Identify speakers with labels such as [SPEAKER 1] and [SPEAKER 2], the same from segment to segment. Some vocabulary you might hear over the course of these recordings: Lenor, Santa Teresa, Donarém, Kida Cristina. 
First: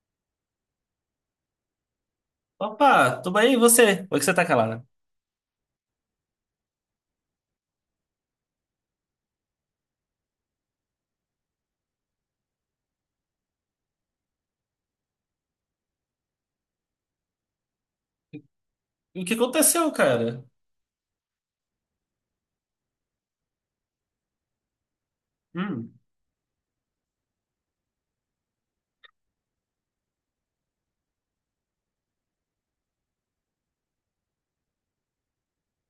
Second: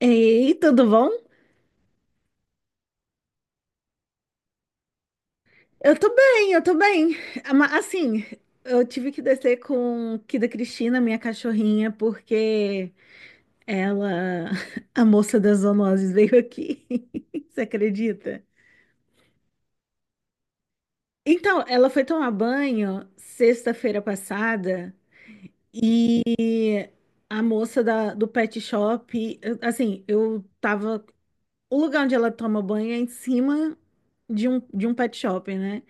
[SPEAKER 1] Ei, tudo bom?
[SPEAKER 2] Opa, tudo bem? E você? Por que você tá calada?
[SPEAKER 1] Eu tô bem, eu tô bem. Assim, eu tive que descer com Kida Cristina, minha cachorrinha, porque ela, a moça das zoonoses, veio aqui. Você acredita?
[SPEAKER 2] E o que aconteceu, cara?
[SPEAKER 1] Então, ela foi tomar banho sexta-feira passada.
[SPEAKER 2] Hum,
[SPEAKER 1] A moça da- do pet shop, eu- assim, eu tava. O lugar onde ela toma banho é em cima de um pet shop, né?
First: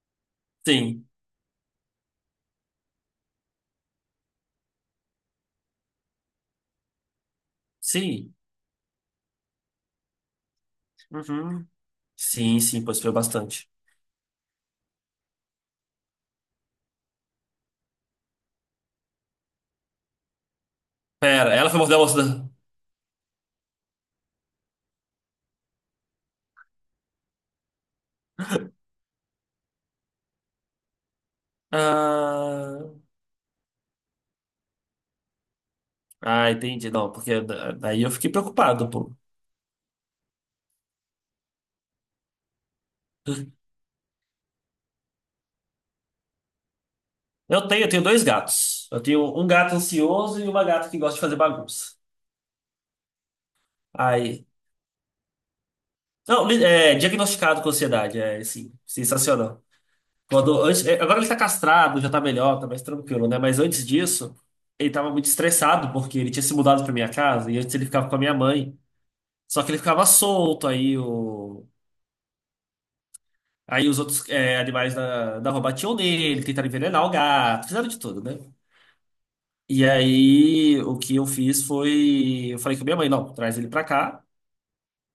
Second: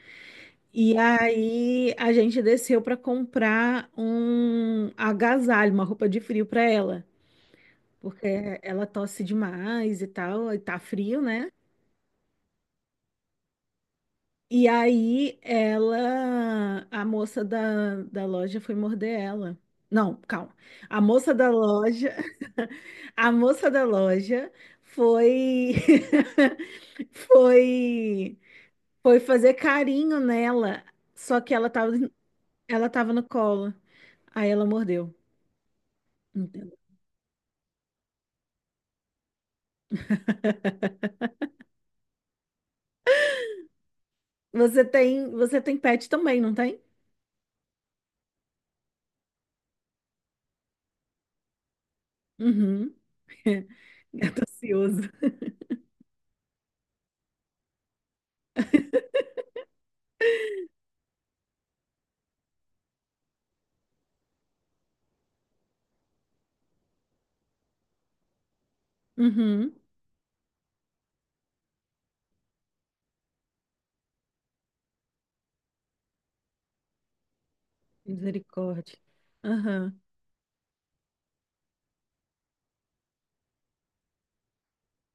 [SPEAKER 1] E
[SPEAKER 2] sim,
[SPEAKER 1] aí a gente desceu para comprar um agasalho, uma roupa de frio para ela, porque
[SPEAKER 2] sim.
[SPEAKER 1] ela tosse demais e tal, e tá frio, né?
[SPEAKER 2] Uhum. Sim, sim, pois foi bastante.
[SPEAKER 1] E aí ela, a moça da loja foi morder ela. Não, calma. A moça da
[SPEAKER 2] Pera, ela foi morder a
[SPEAKER 1] loja,
[SPEAKER 2] moça da...
[SPEAKER 1] a moça da loja foi, foi foi fazer carinho nela, só que ela tava ela
[SPEAKER 2] Ah,
[SPEAKER 1] tava no colo. Aí ela mordeu.
[SPEAKER 2] ah,
[SPEAKER 1] Entendo.
[SPEAKER 2] entendi. Não, porque daí eu fiquei preocupado, pô.
[SPEAKER 1] Você tem pet também, não tem?
[SPEAKER 2] Eu tenho dois gatos. Eu tenho um gato ansioso e uma gata que gosta de fazer bagunça.
[SPEAKER 1] Uhum. Gato
[SPEAKER 2] Aí...
[SPEAKER 1] ansioso.
[SPEAKER 2] Não, é, diagnosticado com ansiedade, é, sim, sensacional. É, agora ele tá castrado, já tá melhor, tá mais tranquilo, né? Mas antes disso, ele tava muito estressado porque ele tinha se mudado pra minha casa e antes ele ficava com a minha mãe. Só que
[SPEAKER 1] Uhum.
[SPEAKER 2] ele ficava solto, aí os outros é, animais da rua batiam nele, tentaram envenenar o gato, fizeram de tudo, né?
[SPEAKER 1] Misericórdia.
[SPEAKER 2] E
[SPEAKER 1] Aham.
[SPEAKER 2] aí o que eu fiz foi, eu falei com a minha mãe, não, traz ele pra cá,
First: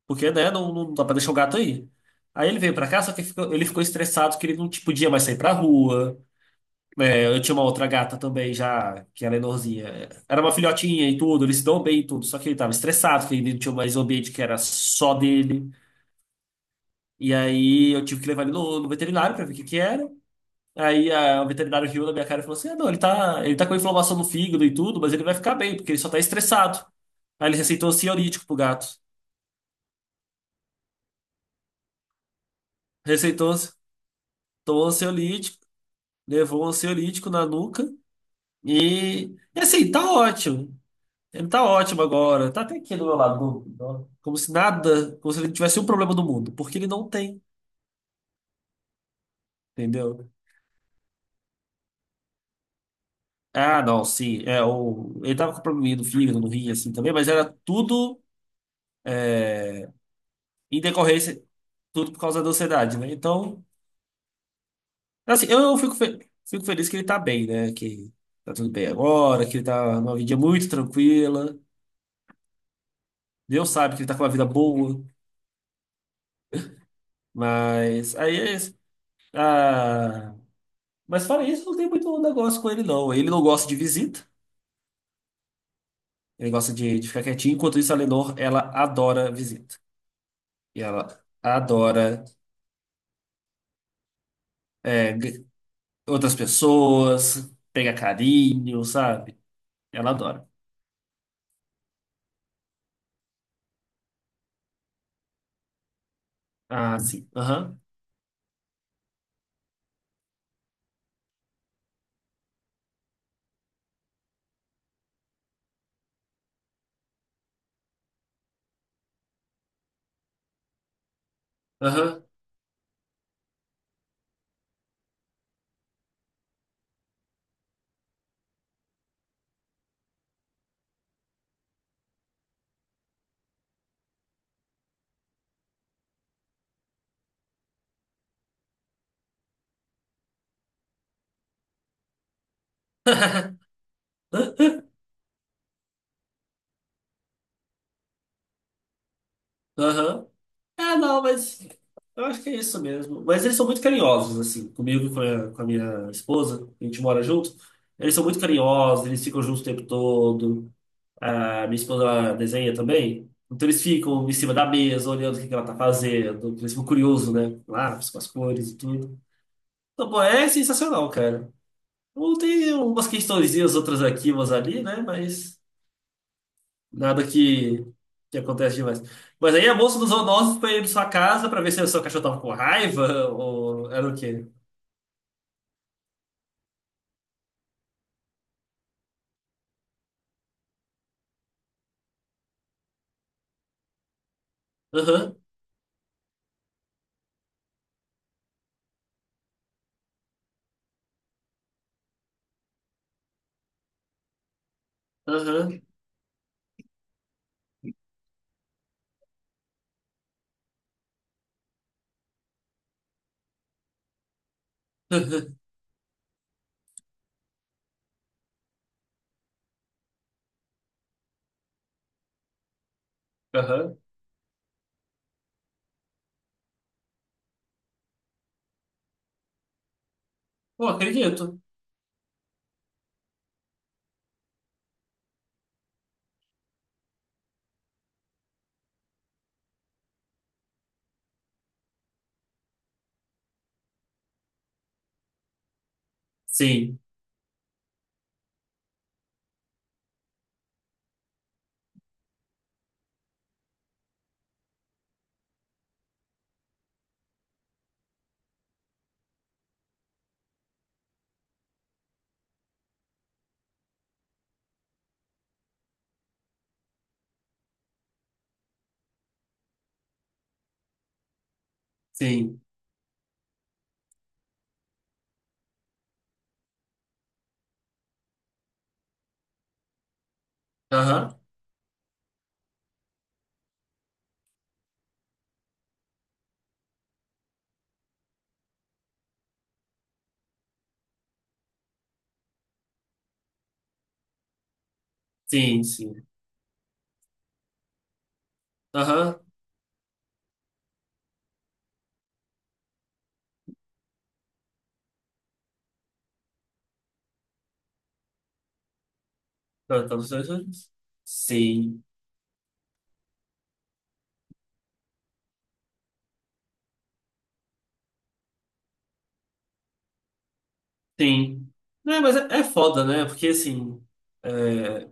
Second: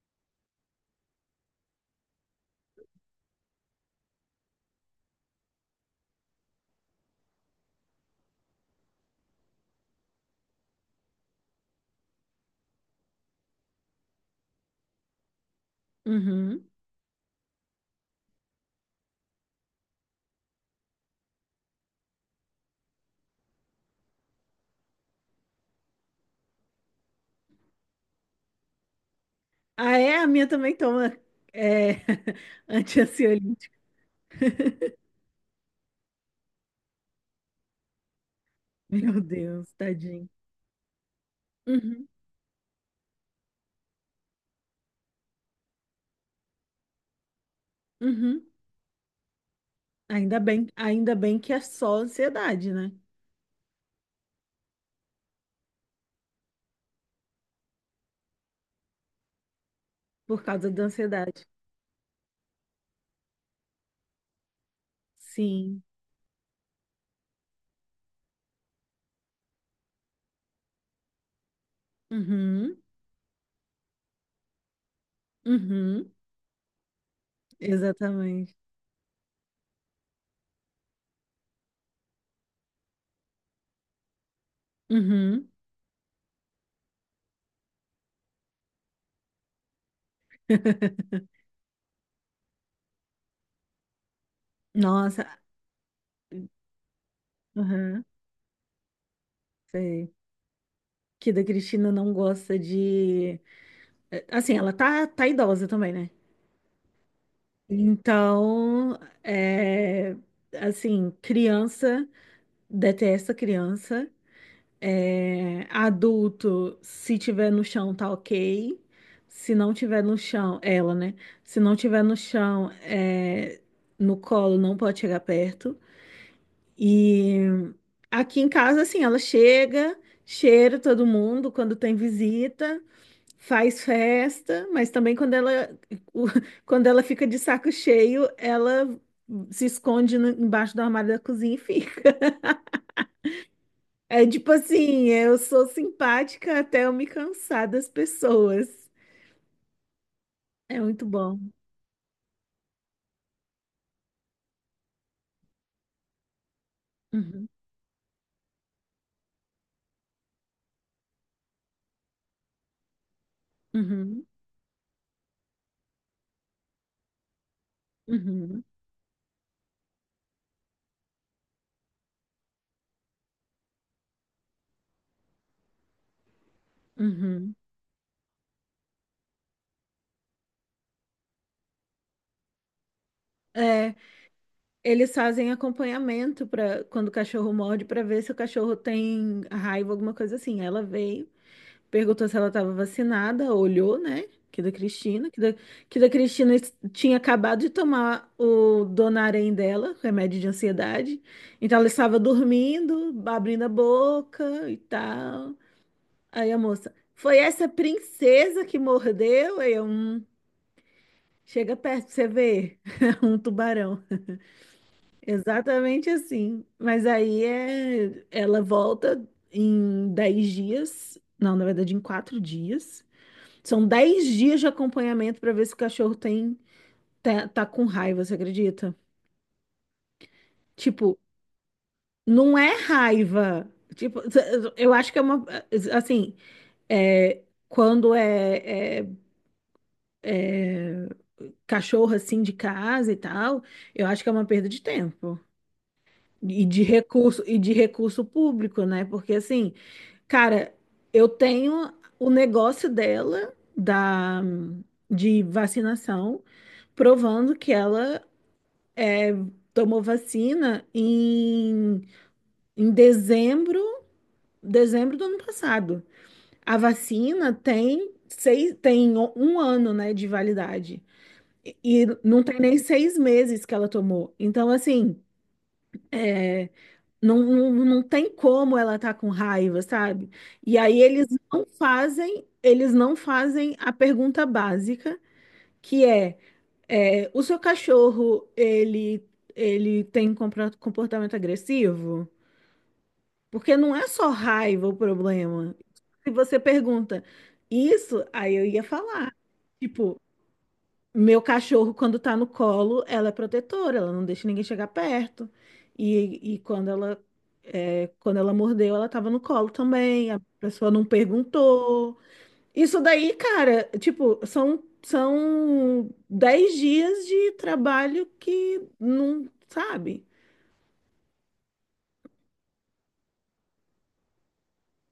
[SPEAKER 2] porque, né, não dá pra deixar o gato aí. Aí ele veio pra cá, só que ele ficou estressado que ele não tipo, podia mais sair pra rua. É, eu tinha uma outra gata também, já, que era menorzinha. Era uma filhotinha e tudo, eles se dão bem e tudo, só que ele tava estressado, porque ele não tinha mais um ambiente que era só dele.
[SPEAKER 1] Uhum.
[SPEAKER 2] E aí eu tive que levar ele no veterinário pra ver o que que era. Aí o veterinário riu na minha cara e falou assim: ah, não, ele tá com inflamação no fígado e tudo, mas ele vai ficar bem, porque ele só tá estressado. Aí ele receitou ansiolítico pro gato.
[SPEAKER 1] Ah, é? A minha também toma, é,
[SPEAKER 2] Receitou,
[SPEAKER 1] antiansiolítico.
[SPEAKER 2] tomou ansiolítico, levou um ansiolítico na nuca.
[SPEAKER 1] Meu
[SPEAKER 2] E, e
[SPEAKER 1] Deus,
[SPEAKER 2] assim, tá
[SPEAKER 1] tadinho.
[SPEAKER 2] ótimo. Ele tá ótimo
[SPEAKER 1] Uhum.
[SPEAKER 2] agora. Tá até aqui do meu lado. Como se nada, como se ele tivesse um problema do mundo, porque ele não tem,
[SPEAKER 1] Uhum.
[SPEAKER 2] entendeu?
[SPEAKER 1] Ainda bem que é só ansiedade, né?
[SPEAKER 2] Ah, não, sim. É, o, ele tava com probleminha no fígado, no rim, assim também, mas era tudo
[SPEAKER 1] Por causa
[SPEAKER 2] em
[SPEAKER 1] da
[SPEAKER 2] decorrência,
[SPEAKER 1] ansiedade.
[SPEAKER 2] tudo por causa da ansiedade, né? Então, assim, eu
[SPEAKER 1] Sim.
[SPEAKER 2] fico, fico feliz que ele tá bem, né? Que tá tudo bem agora, que ele tá numa vida muito tranquila.
[SPEAKER 1] Uhum.
[SPEAKER 2] Deus sabe que ele tá com uma vida boa,
[SPEAKER 1] Uhum.
[SPEAKER 2] mas aí é
[SPEAKER 1] Exatamente.
[SPEAKER 2] isso. Ah, mas fora isso, não tem muito negócio com ele, não. Ele não gosta de visita.
[SPEAKER 1] Uhum.
[SPEAKER 2] Ele gosta de ficar quietinho. Enquanto isso, a Lenor, ela adora visita. E ela adora é,
[SPEAKER 1] Nossa,
[SPEAKER 2] outras pessoas, pegar
[SPEAKER 1] aham,
[SPEAKER 2] carinho, sabe? Ela
[SPEAKER 1] sei.
[SPEAKER 2] adora.
[SPEAKER 1] Que da Cristina não gosta de. Assim, ela tá idosa também, né?
[SPEAKER 2] Ah, sim. Aham.
[SPEAKER 1] Então, é, assim, criança detesta criança. É, adulto, se tiver no chão, tá ok. Se não tiver no chão, ela, né? Se não tiver no
[SPEAKER 2] Aham.
[SPEAKER 1] chão, no colo, não pode chegar perto. E aqui em casa, assim, ela chega, cheira todo mundo quando tem visita, faz festa, mas também quando ela, o- quando ela fica de saco cheio, ela se esconde embaixo do armário da cozinha e fica. É tipo assim, eu sou simpática até eu me cansar das pessoas.
[SPEAKER 2] Aham.
[SPEAKER 1] É
[SPEAKER 2] Ah,
[SPEAKER 1] muito
[SPEAKER 2] não,
[SPEAKER 1] bom.
[SPEAKER 2] mas eu acho que é isso mesmo. Mas eles são muito carinhosos, assim, comigo e com com a minha esposa, a gente mora
[SPEAKER 1] Uhum,
[SPEAKER 2] junto. Eles são muito carinhosos, eles ficam juntos o tempo todo. A minha esposa ela desenha também. Então eles
[SPEAKER 1] uhum,
[SPEAKER 2] ficam em cima da mesa, olhando o que que ela tá fazendo. Eles ficam curiosos, né? Lá com as
[SPEAKER 1] uhum,
[SPEAKER 2] cores e tudo. Então, pô, é sensacional, cara. Ou tem umas questõezinhas, outras aqui, umas ali, né? Mas nada
[SPEAKER 1] uhum.
[SPEAKER 2] que acontece demais. Mas aí a moça dos zoonoses foi ir na sua casa pra ver se o seu cachorro tava com raiva ou
[SPEAKER 1] É.
[SPEAKER 2] era o quê?
[SPEAKER 1] Eles fazem acompanhamento para quando o cachorro morde, para ver se o cachorro tem raiva, alguma coisa assim. Ela veio, perguntou se ela estava vacinada, olhou, né?
[SPEAKER 2] Aham,
[SPEAKER 1] Que da Cristina es- tinha acabado de tomar o Donarém dela, remédio de ansiedade. Então ela estava dormindo, abrindo a boca e tal.
[SPEAKER 2] aham,
[SPEAKER 1] Aí a moça, foi essa princesa que mordeu? Aí eu, chega perto pra você ver. Um tubarão." Exatamente assim. Mas aí, ela volta em 10 dias. Não, na verdade, em 4 dias. São
[SPEAKER 2] aham.
[SPEAKER 1] dez dias de acompanhamento para ver se o cachorro tá com raiva, você acredita?
[SPEAKER 2] Pô,
[SPEAKER 1] Tipo,
[SPEAKER 2] acredito.
[SPEAKER 1] não é raiva. Tipo, eu acho que é uma. Assim, é, é cachorro assim de casa e tal, eu acho que é uma perda de tempo.
[SPEAKER 2] Sim,
[SPEAKER 1] E de recurso público, né? Porque assim. Cara, eu tenho o negócio dela da de vacinação, provando que ela tomou vacina em, em dezembro, dezembro do ano passado. A vacina tem um ano, né, de validade. E não tem
[SPEAKER 2] sim.
[SPEAKER 1] nem seis meses que ela tomou. Então, assim, não, tem como ela tá com raiva, sabe? E aí
[SPEAKER 2] Aham,
[SPEAKER 1] eles não fazem a pergunta básica, que é, o seu cachorro, ele tem comportamento agressivo? Porque não é só raiva o problema.
[SPEAKER 2] sim, sim.
[SPEAKER 1] Se você pergunta isso, aí eu ia falar.
[SPEAKER 2] Aham.
[SPEAKER 1] Tipo, meu cachorro, quando tá no colo, ela é protetora, ela não deixa ninguém chegar perto. E quando ela, quando ela mordeu, ela tava no colo
[SPEAKER 2] Não, tá nos
[SPEAKER 1] também, a
[SPEAKER 2] dois
[SPEAKER 1] pessoa
[SPEAKER 2] anos.
[SPEAKER 1] não
[SPEAKER 2] Sim,
[SPEAKER 1] perguntou. Isso daí, cara, tipo, são 10 dias de trabalho que não sabe.
[SPEAKER 2] sim. Não, mas é, é foda, né? Porque assim. É,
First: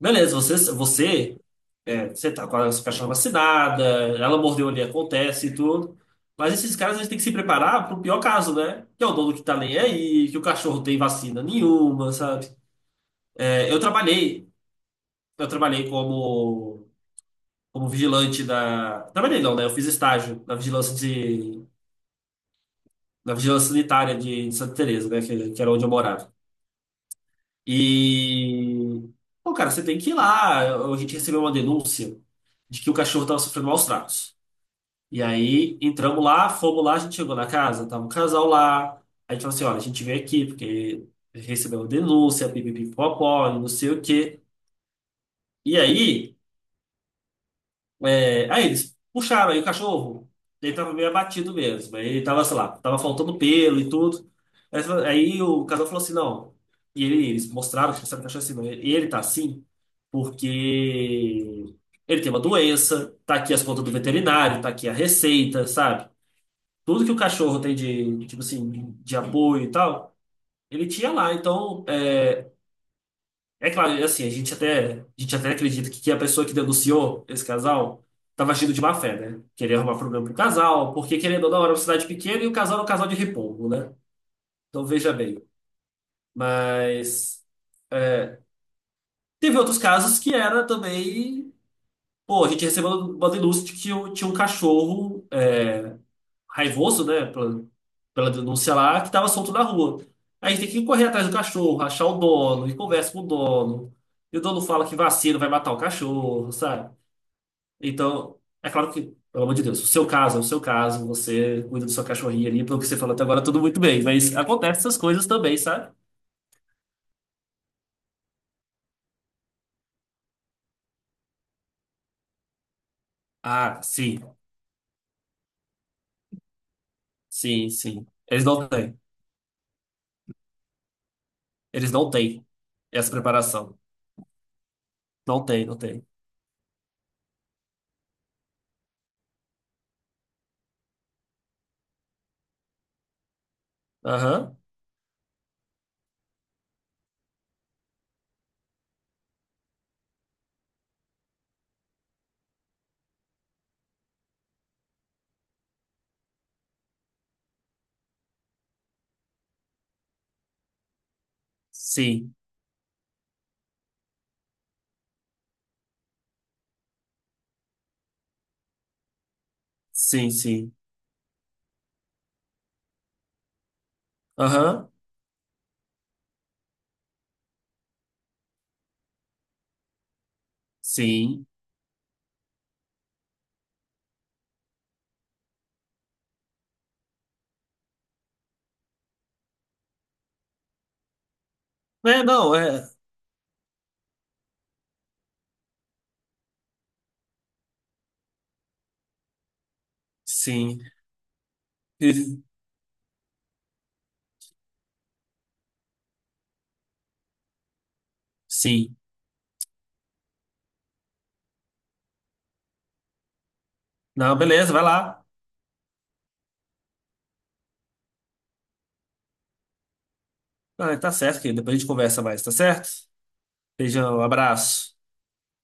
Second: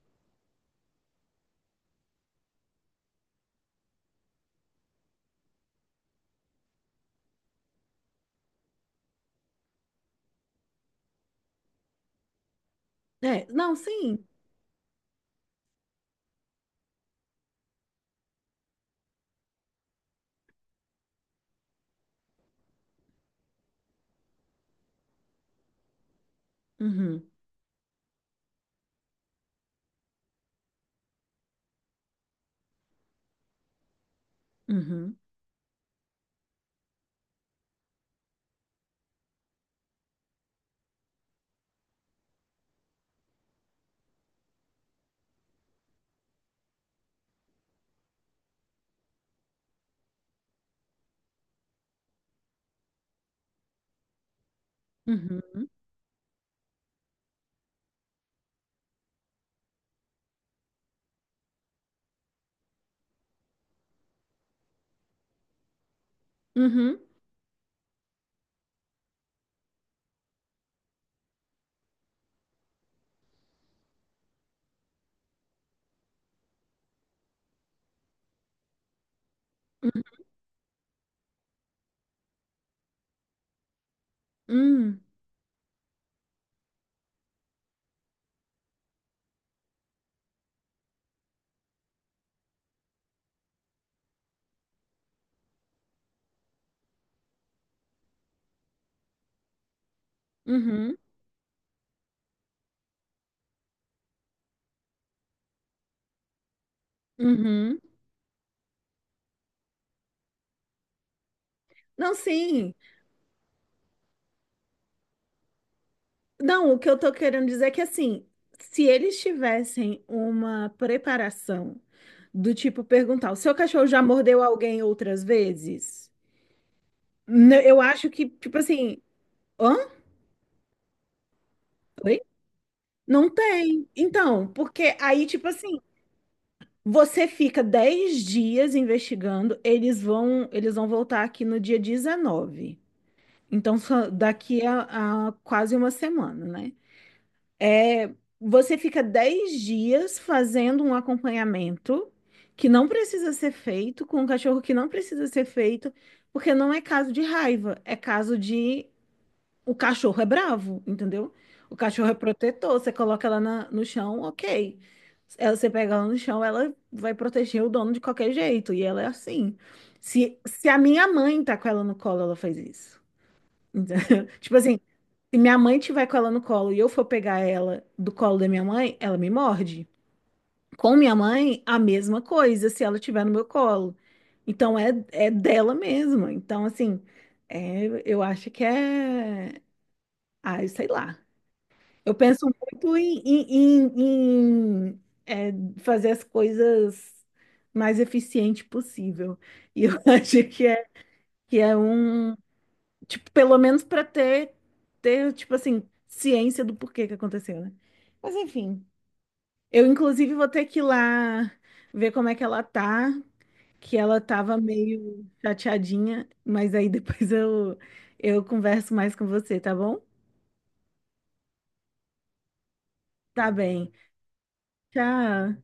[SPEAKER 2] Beleza, você, é, você tá com a sua cachorra vacinada, ela mordeu ali, acontece e tudo. Mas esses caras, eles têm que se preparar pro pior caso, né? Que é o dono que tá nem aí, que o cachorro tem vacina nenhuma, sabe?
[SPEAKER 1] É,
[SPEAKER 2] É,
[SPEAKER 1] não, sim.
[SPEAKER 2] eu trabalhei como, como vigilante da. Trabalhei não, né? Eu fiz estágio na vigilância de. Na vigilância sanitária de Santa Teresa, né? Que era onde eu morava.
[SPEAKER 1] Uhum,
[SPEAKER 2] E, pô, cara, você tem que ir lá. A gente recebeu uma denúncia de que o cachorro estava sofrendo maus tratos.
[SPEAKER 1] uhum,
[SPEAKER 2] E aí entramos lá, fomos lá, a gente chegou na casa, tava um casal lá. Aí a gente falou assim: olha, a gente veio aqui porque recebeu uma denúncia, pipipipopó, e não sei o quê. E aí. É, aí eles puxaram aí o cachorro. Ele tava meio abatido mesmo. Aí ele tava, sei lá, tava faltando pelo e tudo. Aí, aí o
[SPEAKER 1] uhum,
[SPEAKER 2] casal falou assim, não. E eles mostraram que sabe, o cachorro assim, não. Ele tá assim porque ele tem uma doença, tá aqui as contas do veterinário, tá aqui a receita, sabe?
[SPEAKER 1] uhum,
[SPEAKER 2] Tudo que o cachorro tem de, tipo assim, de apoio e tal, ele tinha lá. Então, é, é claro, assim, a gente até acredita que a pessoa que denunciou esse casal estava agindo de má fé, né? Queria arrumar problema pro casal, porque querendo ou não, era uma cidade pequena e o casal era um casal de repolho, né? Então
[SPEAKER 1] uhum,
[SPEAKER 2] veja bem. Mas é, teve outros casos que era também. Pô, a gente recebeu uma denúncia de que tinha um cachorro. É, raivoso, né, pela denúncia lá, que estava solto na rua. Aí a
[SPEAKER 1] uhum,
[SPEAKER 2] gente tem que
[SPEAKER 1] uhum,
[SPEAKER 2] correr atrás do cachorro, achar o dono, e conversa com o dono. E o dono fala que vacina vai matar o cachorro, sabe?
[SPEAKER 1] uhum.
[SPEAKER 2] Então, é claro que, pelo amor de Deus, o seu caso é o seu caso, você cuida do seu
[SPEAKER 1] Não,
[SPEAKER 2] cachorrinho ali,
[SPEAKER 1] sim.
[SPEAKER 2] pelo que você falou até agora, tudo muito bem, mas acontece essas coisas também, sabe?
[SPEAKER 1] Não, o que eu tô querendo dizer é que assim, se eles tivessem uma preparação do tipo perguntar, o seu
[SPEAKER 2] Ah,
[SPEAKER 1] cachorro já
[SPEAKER 2] sim,
[SPEAKER 1] mordeu alguém outras vezes? N-
[SPEAKER 2] sim,
[SPEAKER 1] Eu
[SPEAKER 2] sim.
[SPEAKER 1] acho que,
[SPEAKER 2] Eles
[SPEAKER 1] tipo
[SPEAKER 2] não têm.
[SPEAKER 1] assim, hã?
[SPEAKER 2] Eles não
[SPEAKER 1] Oi?
[SPEAKER 2] têm essa
[SPEAKER 1] Não
[SPEAKER 2] preparação.
[SPEAKER 1] tem. Então, porque aí,
[SPEAKER 2] Não
[SPEAKER 1] tipo
[SPEAKER 2] tem, não
[SPEAKER 1] assim,
[SPEAKER 2] tem.
[SPEAKER 1] você fica 10 dias investigando, eles vão voltar aqui no dia 19. Então, só
[SPEAKER 2] Aham.
[SPEAKER 1] daqui a quase uma semana, né? Você fica 10 dias fazendo um acompanhamento que não precisa ser feito, com um cachorro que não precisa ser feito, porque não é caso de raiva, é caso de o cachorro é bravo, entendeu? O cachorro é
[SPEAKER 2] Sim,
[SPEAKER 1] protetor, você coloca ela no chão, ok. Ela, você pega ela no chão, ela vai proteger o dono de qualquer jeito, e ela é assim.
[SPEAKER 2] sim,
[SPEAKER 1] Se
[SPEAKER 2] sim.
[SPEAKER 1] a minha mãe tá com ela no colo, ela faz isso. Entendeu? Tipo assim,
[SPEAKER 2] Aham.
[SPEAKER 1] se minha mãe tiver com ela no colo e eu for pegar ela do colo da minha mãe, ela me morde. Com minha
[SPEAKER 2] Sim.
[SPEAKER 1] mãe, a mesma coisa, se ela tiver no meu colo. Então é dela mesma. Então, assim, é, eu acho que é. Ai, sei lá. Eu
[SPEAKER 2] É,
[SPEAKER 1] penso
[SPEAKER 2] não, é.
[SPEAKER 1] muito em, fazer as coisas mais eficiente possível. E eu acho
[SPEAKER 2] Sim.
[SPEAKER 1] que é um.
[SPEAKER 2] E-
[SPEAKER 1] Tipo, pelo menos pra ter, ter, tipo assim, ciência do porquê que aconteceu, né? Mas enfim,
[SPEAKER 2] Sim.
[SPEAKER 1] eu inclusive vou ter que ir lá ver como é que ela tá, que ela
[SPEAKER 2] Não,
[SPEAKER 1] tava
[SPEAKER 2] beleza, vai lá.
[SPEAKER 1] meio chateadinha, mas aí depois eu converso mais com você, tá bom?
[SPEAKER 2] Ah, tá certo, querido. Depois a gente conversa mais, tá certo?
[SPEAKER 1] Tá bem.
[SPEAKER 2] Beijão, abraço.
[SPEAKER 1] Tchau.